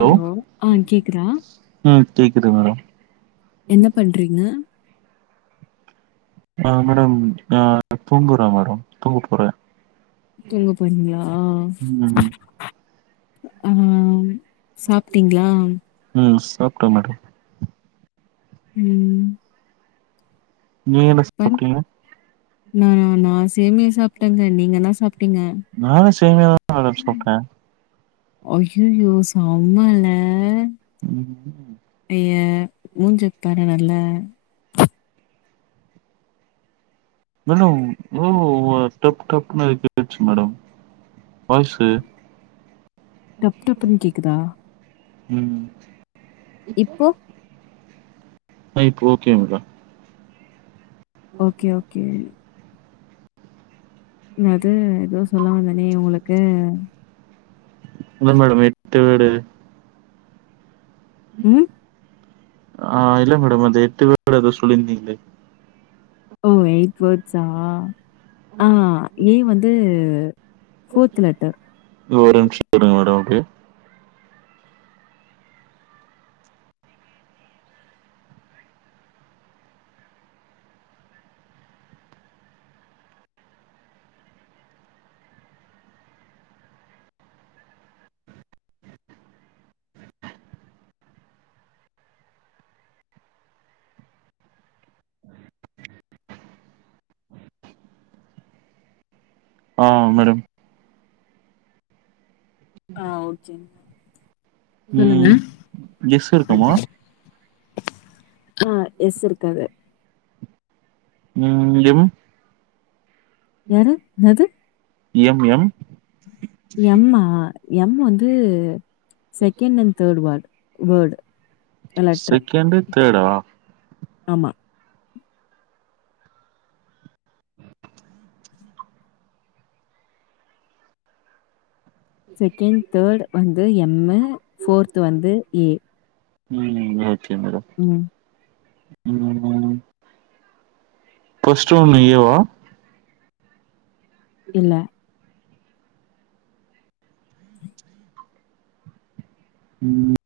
Hello ஆ கேக்குதா ம் கேக்குது மேடம் என்ன பண்றீங்க ஆ மேடம் நா தூங்குறே மேடம் தூங்க போறே தூங்க போறிங்ளா ம் ம் சாப்ட்டீங்ளா ம் சாப்டோ மேடம் ம் நீங்க என்ன பரவா சாப்டிங்க நா நா சேமியா சாப்ட்டேங்க நீங்க என்ன சாப்ட்டீங்க நானு சேமியாத மேடம் சாப்ட்டே அய்யய்யோ செம்மல்ல ம் ஐயே மூஞ்சப்பாரு நல்ல மேடம் [unintelligible] டப் டப்னு கேட்ச்சு மேடம் வாய்ஸ டப் டப்ன்னு கேக்குதா? ம் இப்போ ஆ இப்போ ஓகேங்க்கா ஓகே ஓகே என்னது எதோ சொல்ல வந்தனே உங்களுக்கு இல்ல மேடம் எட்டு வேர்ட்டு ம் ஆ இல்ல மேடம் அந்த எட்டு வேர்ட் எதோ சொல்லியிருந்தீங்களே ஓ எயிட் வேர்ட்ஸ்சா ம் ஏ வந்து ஃபோர்த் லெட்டர் [unintelligible] ஒரு நிம்ஷோ இருங்க மேடம் ஓகே ஆ்மா மேடம் ஆ ஓகேங்க சொல்லுங்க ம் எஸ் இருக்குமா ஆ எஸ் இருக்காது ம் எம் யாரு என்னது எம் எம் எம்மா எம் வந்து second and third word word letter second தேடா ஆமா செகண்ட் தேர்ட் வந்து எம்மு ஃபோர்த் வந்து ஏ ம் ஓகே மேடோ ம் ம் ம் ஃபஸ்ட்டு ஒன் ஏ வா இல்ல ம்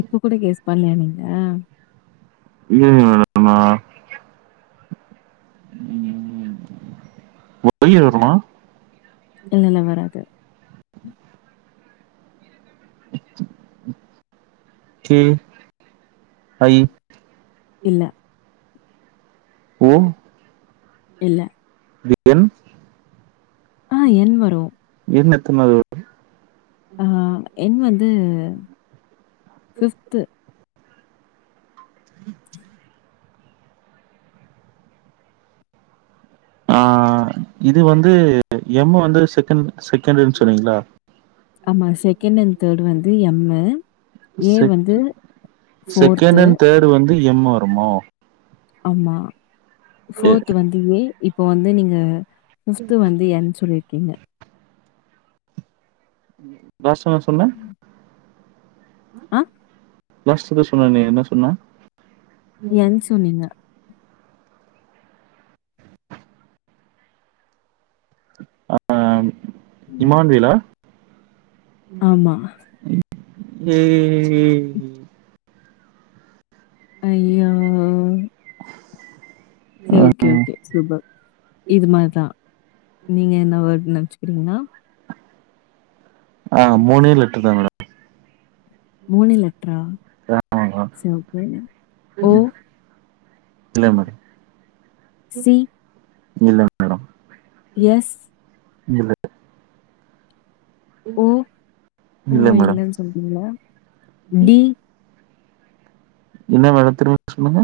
இப்ப கூட கெஸ் பண்ணலயா நீங்க இல்லைங்க மேடம் நா ஒய்யி வருமா இல்லல வராது கே ஐ இல்ல ஓ இல்ல இங்க என் ஆ என் வரும். என் எத்தனாது வருது அ என் வந்து ஃபிஃப்த்து ஆ இது வந்து எம் வந்து செகண்ட் செகண்ட்டு இது சொன்னீங்களா ஆமா செகண்ட் அண் தேர்டு வந்து எம்மு ஏ வந்து செக்கி ஃபோர்த் செகண்ட் அண்ட் தேர்டு வந்து எம் வருமோ ஆமா ஃபோர்த் வந்து ஏ, இப்போ வந்து நீங்க ஃபிஃப்து வந்து என் சொல்லிருக்கீங்க வ சொன்ன சொன்ன அ லாஸ்ட்டு எதோ சொன்னேனே என்ன சொன்ன என் சொன்னீங்க ஆஹ் இமான்வேலா ஆமா. இ ஏ [inaudible] அய்யோ [inaudible] செரி ஓகே ஓகே சூப்பர் இது மாரிதா நீங்க என்ன வேர்டு நெனச்சுக்கிறீங்களா ஆ மூணே எழுத்து தா மேடம் மூணு லெட்டரா ஆ சரி ஓகே. ஓ, இல்லைங்க சி, மேடோ இல்ல எஸ் இல்ல ஓ, ஓ மேடம் இல்லன்னு சொல்டீங்கள டி என்ன வேர்டு திரும்ப சொல்லுங்க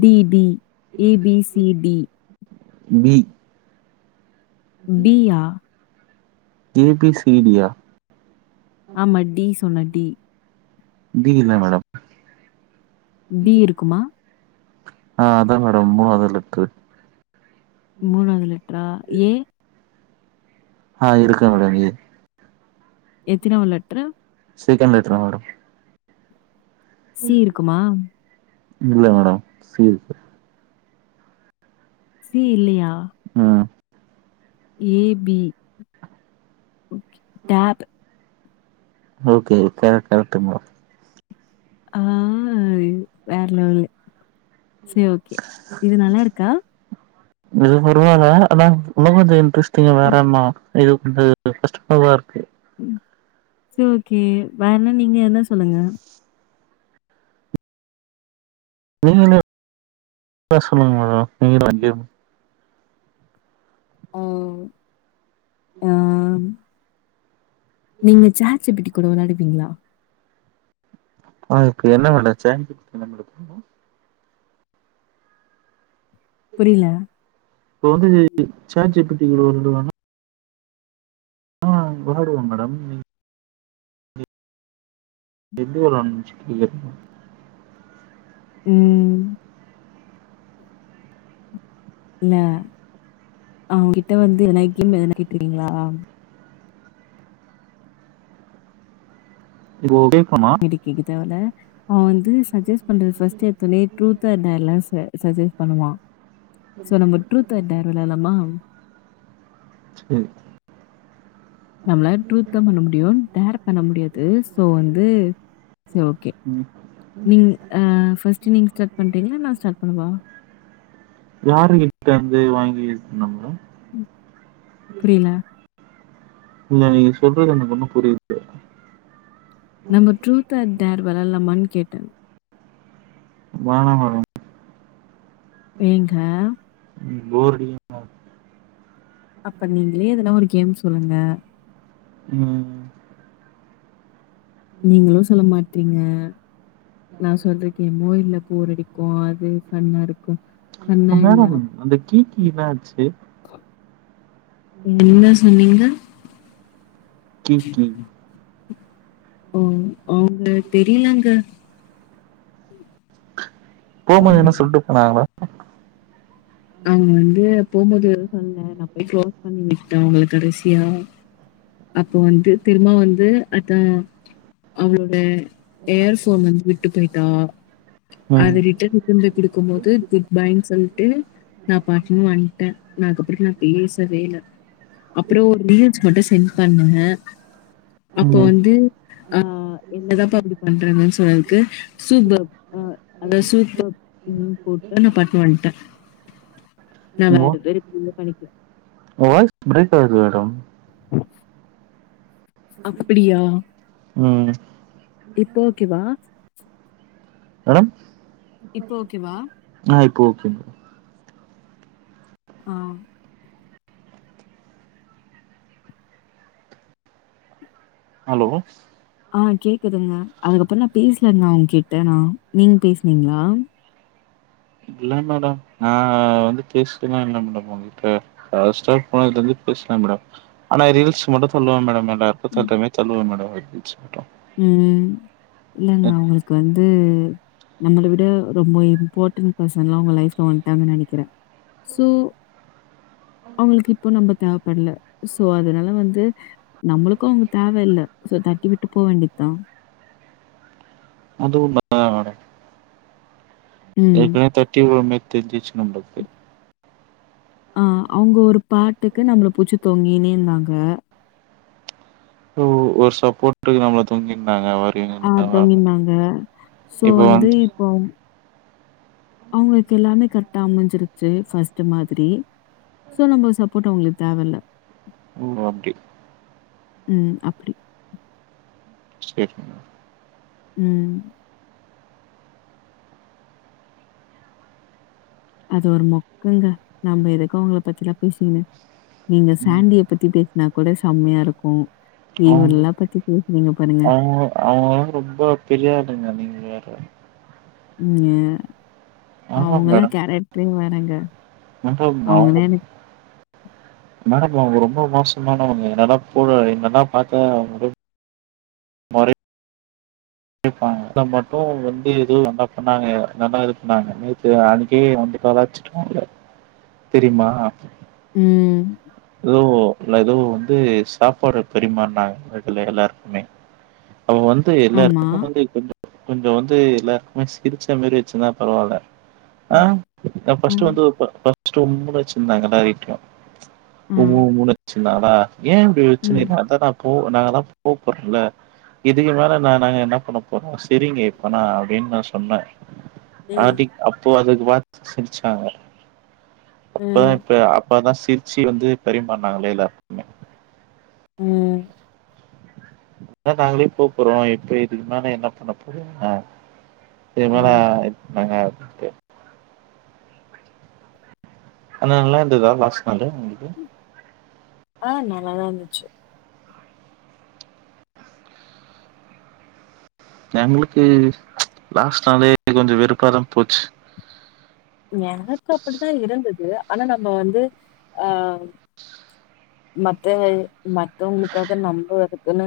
D D A B C D B B யா ஏ பி சி டியா ஆமா டி சொன்ன டி டி இல்ல மேடம் பி இருக்குமா ஆ அதா மேடம் மூணாவ்து லெட்ரு மூணாவ்து லெட்ரா ஏ ஆ இருக்கு மேடம் ஏ எத்தினாவ் letter second letter madam C இருக்குமா இல்ல மேடம் சி இருக்கு சி இல்லையா ம் A B okay top okay madam correct கரெக்டுங்க மேட ஆய் வேற லெவல்லு செரி ஓகே இது நல்லா இருக்கா இது பரவால்ல அதா உலகத்து இன்ட்ரெஸ்டிங் ம், வேறென்னா இது கொஞ்ச கஷ்டமதா இருக்கு ம் செரி ஓகே வேறனா நீங்க என்ன சொல்லுங்க நீங்களே எதா சொல்லுங்க மேடம் நீங்கதா கேமு ஓ ஆம் நீங்க சாட் ஜி பி டி கூட வெளாடுவீங்ளா ஆ இப்ப என்ன மேட சாட் ஜி பி டி என்ன மேடம் பண்ணு புரியல இப்ப வந்து சாட் ஜீ பி டி கூட விடுவாங்க ஆ விளாடுவோ மேடம் நீங் எந்த ஊரு அனுப்பிச்சிருக்கிய ம் இல்ல அவங்கிட்ட வந்து எதனா கேம் எதனா கேட்ருக்கீங்ளா இது ஓ டி கமா இது கேக்குத்தாவுள அவ வந்து சஜஸ் பண்றது ஃபஸ்ட் எடுத்தோனே ட்ரூத் ஆர் டேர்லா ச சஜெஸ்ட் பண்ணுவா சோ நம்ம ட்ரூத் ஆர் டேர் வெளாட்லாமா ம் நம்மள ட்ரூத்தா பண்ண முடியு டேர் பண்ண முடியாது சோ வந்து சோ ஓகே ம். நீங் ஆ ஃபஸ்ட்டு நீங்க ஸ்டார்ட் பண்றிங்ளா நா ஸ்டார்ட் பண்ணவா வார்னிட்டருந்து வாங்கி யூஸ் பண்ண மேடம் புரியல. இல்ல நீங்க சொல்றது எனக்கு ஒன்னு புரியல நம்ம ட்ரூத் ஆர் டேர் வெளாட்லாமான் கேட்டே வேணா வேணா ஏங்க ம் போர் அடிக்கு அப்ப நீங்களே எதனா ஒரு கேம் சொல்லுங்க ம் நீங்களு சொல்ல மாட்றீங்க நா சொல்ற கேமயு இல்ல போர் அடிக்கு அது ஃபன்னா இருக்கு ஆ மேடம் அந்த கிளிக்கு என்னாச்சு என்ன சொன்னீங்க கிளி கிளி ம் அவுங்க தெரியலங்க போம்போது எதனா சொல்ட்டுப் போனாங்ளா அவுங்க வந்து போம்போது எதோ சொன்னே நாப் போய் க்ளோஸ் பண்ணி விட்டே அவுங்களக் கடைசியா அப்போ வந்து திருமா வந்து அதா அவளோட ஏர் ஃபோன் வந்து விட்டு போயிட்டா ம். அது ரிட்டன் கொண் போய் குடுக்கும்போது குட் பாய்ன் சொல்ட்டு நாப் பாட்னு வன்ட்டே நா அதுக்கப்ற நாப் பேசவேல அப்றோ ஒரு ரீல்ஸ் மட்டு சென்ட் பண்ணே அப்போ ம். வந்து ஆ என்னதாப்ப அப்டி பண்றாங்கன் சொன்னதுக்கு சூப்பப் அ அந்த சூப்பப் ம் போட்டு நா பாட்னு வன்ட்டே நா வேற பேரு [unintelligible] பண்ணிக்ல உங்க வாய்ஸ் பிரேக் ஆவுது மேடம் அப்பிடியா ம் இப்ப ஓகேவா மேடம் இப்ப ஓகேவா ஆ இப்ப ஓகேங்க ஆம் அலோ ஆ கேக்குதுங்க அதுக்கப்பற நாப் பேச்லங்க அவுங்கிட்ட நா நீங் பேச்னீங்ளா இல்ல மேடம் நா வந்து பேச்ட்டுமேன் இந்த மேடம் ஒங்ககிட்ட லாஸ்ட்டா புவனாகிட்டருந்து பேச்னே மேடம் ஆனா ரீல்ஸ் மட்டு சொல்லுவா மேடம் என் நா எப்பத் ம். தள்ட்டமே தள்ளுவ மேடம் ரீல்ஸ் மட்டு ம் இல்லங்க அவுங்குளுக்கு வந்து நம்மள விட ரொம்ப இம்பார்டன்ட் பர்சன்லா அவுங்க லைஃப்ல வன்ட்டாங்கன் நெனைக்கிறே சோ அவுங்குளுக்கு இப்போ நம்ப தேவப்பட்ல சோ அதனால வந்து நம்மளுக்கு அவுங்கத் தேவ இல்ல சோ தட்டி விட்டு போ வேண்டித்தா அதுவுமே வரே ம். ஏற்கனவே தட்டி வுர்ற மேரி தெர்ஞ்சிச்சு நம்ளுக்கு ஆ அவுங்க ஒரு பாட்டுக்கு நம்ள புச்சி தொங்கினே இந்தாங்கே ஓ ஒரு சப்போட்டுக்கு நம்ள தொங்கிந்தாங்க வர் ஆ தொங்கிந்தாங்க சோ வந்து இப்போம் அவுங்குளுக்கு எல்லாமே கர்ட்டா அமைஞ்சிருச்சு ஃபஸ்ட்டு மாதிரி சோ நம்ம சப்போர்ட்டு அவுங்குளுக்கு தேவல்ல ஓ அப்டி ம் அப்டி சேரிங்க ம் அது ஒரு மொக்கங்க நம்ப எதுக்க அவுங்களப் பத்திலா பேசிகினு நீங்க ம் சேண்டியப் பத்தி பேச்னா கூட செம்மையாருக்கு அவுங்கப் அவுங்க அவுங்க வந்து ரொம்ப பெரியாளுங்க நீங்க வேற ம் எ ஆமா அவுங்களா மேடம் கேரட்ரே வேறெங்க மேடம் அவுங்கனா எனக் மேடக்லவ் அவுங்க ரொம்ப மோசமானவங்க எனனாப் [unintelligible] வைப்பாங்க அத மட்டு வந்து எதோ நல்லாப் பண்ணாங்க நல்லா இதுப் பண்ணாங்க நேத்து அன்னைகி வந்து கலாச்சி டோல தெரிமா ம் ஏதோ இ ஏதோ வந்து சாப்பாட பாரிமறனாங்க இல எல்லாருக்குமே அவ வந்து ஆமா. எல்லாருக்கு வந்து கொஞ்சோ கொஞ்சோ வந்து எல்லாருக்குமே சிரிச்சா மாரி வச்சுதா பரவால்ல ஆ ம். நா ஆ. பஸ்ட் வந்து இப்ப இப்ப பஸ்ட் உம்முன்னு வச்சிருந்தாங்கள வீட்ல உம்மு ம். உம்முன்னு வெச்சிருந்தாங்களா ஏ இப்டி ம். வெச்சினிருக்க அதா நா போ நாங்கதா போ போறல இதுக்கு மேல நா நாங்க என்ன பண்ண போறோ சிரிங்க இப்பன்னா அப்டின்னு நா சொன்னே ம். ஆர்ட்டிக் அப்போ அதுக்கு பாத் சிரிச்சாங்க அப்பதா இப்ப அப்பாதா சிரிச்சி வந்து பரிமாறனாங்க எலையில எல்லாருக்குமே ம் அத நாங்களே போ போறோ இப்ப இதுக்கு மேல என்ன பண்ண போறீங்க இதுக்குமேல ம். [unintelligible] அப்டின்னுட்டு ஆன நல்லா இருந்ததா லாஸ்ட் நாளு உங்களுக்கு ஆ நல்லாதா இருந்துச்சு எங்ளுக்கு லாஸ்ட் நாளே கொஞ்சோ வெறுப்பாதா போச்சு எனக்கு அப்டித்தா இருந்தது ஆனா நம்ப வந்து ஆ மத்த மத்தவங்களுக்காக நம்ப அதுக்குன்னு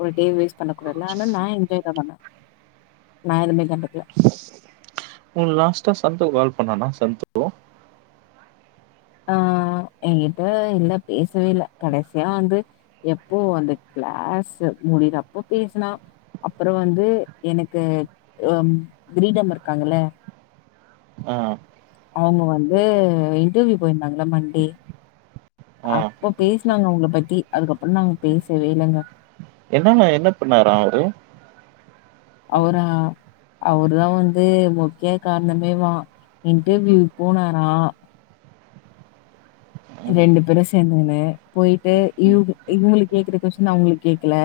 ஒரு டே வேஸ்ட் பண்ண கூடாதுல்ல ஆனா நா என்ஜாய் தா பண்ண நா எதுமே கண்டுக்கல உனக்கு லாஸ்டா சந்து கால் பண்ணனா சந்து ஆ என்கிட்ட இல்ல பேசவே இல்ல கடைசியா வந்து எப்போ அந்த கிளாஸ் முடியறப்போ பேசனா அப்றோ வந்து எனக்கு அ ம் கிரீடம் இருக்காங்கல்ல ஆ அவங்க வந்து இன்டர்வியூ போயிருந்தாங்களா மண்டே ஆ அப்ப பேசினாங்க உங்க பத்தி அதுக்கப்பற நாங்க பேசவேல்லங்க என்னங்க என்ன பண்ணாரா அவரு அவ்ரா அவரு தா வந்து முக்கிய காரணமேவா இன்டர்வியூ போனாரா ம். ரெண்டு பேரு சேந்துகினு போயிட்டு இவ் ம். இவங்களுக்கு கேக்குற கொஸ்டின் அவங்களுக்கு கேக்கல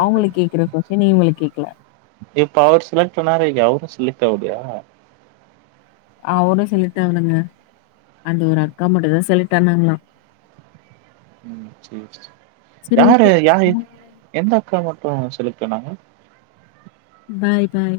அவங்களுக்கு கேக்குற கொஸ்டின் இவங்களுக்கு கேக்கல இப்ப அவரு செலக்டானாரா இல்லயா அவரு செலக்ட் ஆவலயா அவரு செலக்ட் ஆகலங்க அந்த ஒரு அக்கா மட்டும் தா செலக்ட் ஆனாங்களாம் ம் செரிசெரி சரி யாரு ஓகே யா எந்த அக்கா மட்டு செலக்டானாங்க பாய் பாய்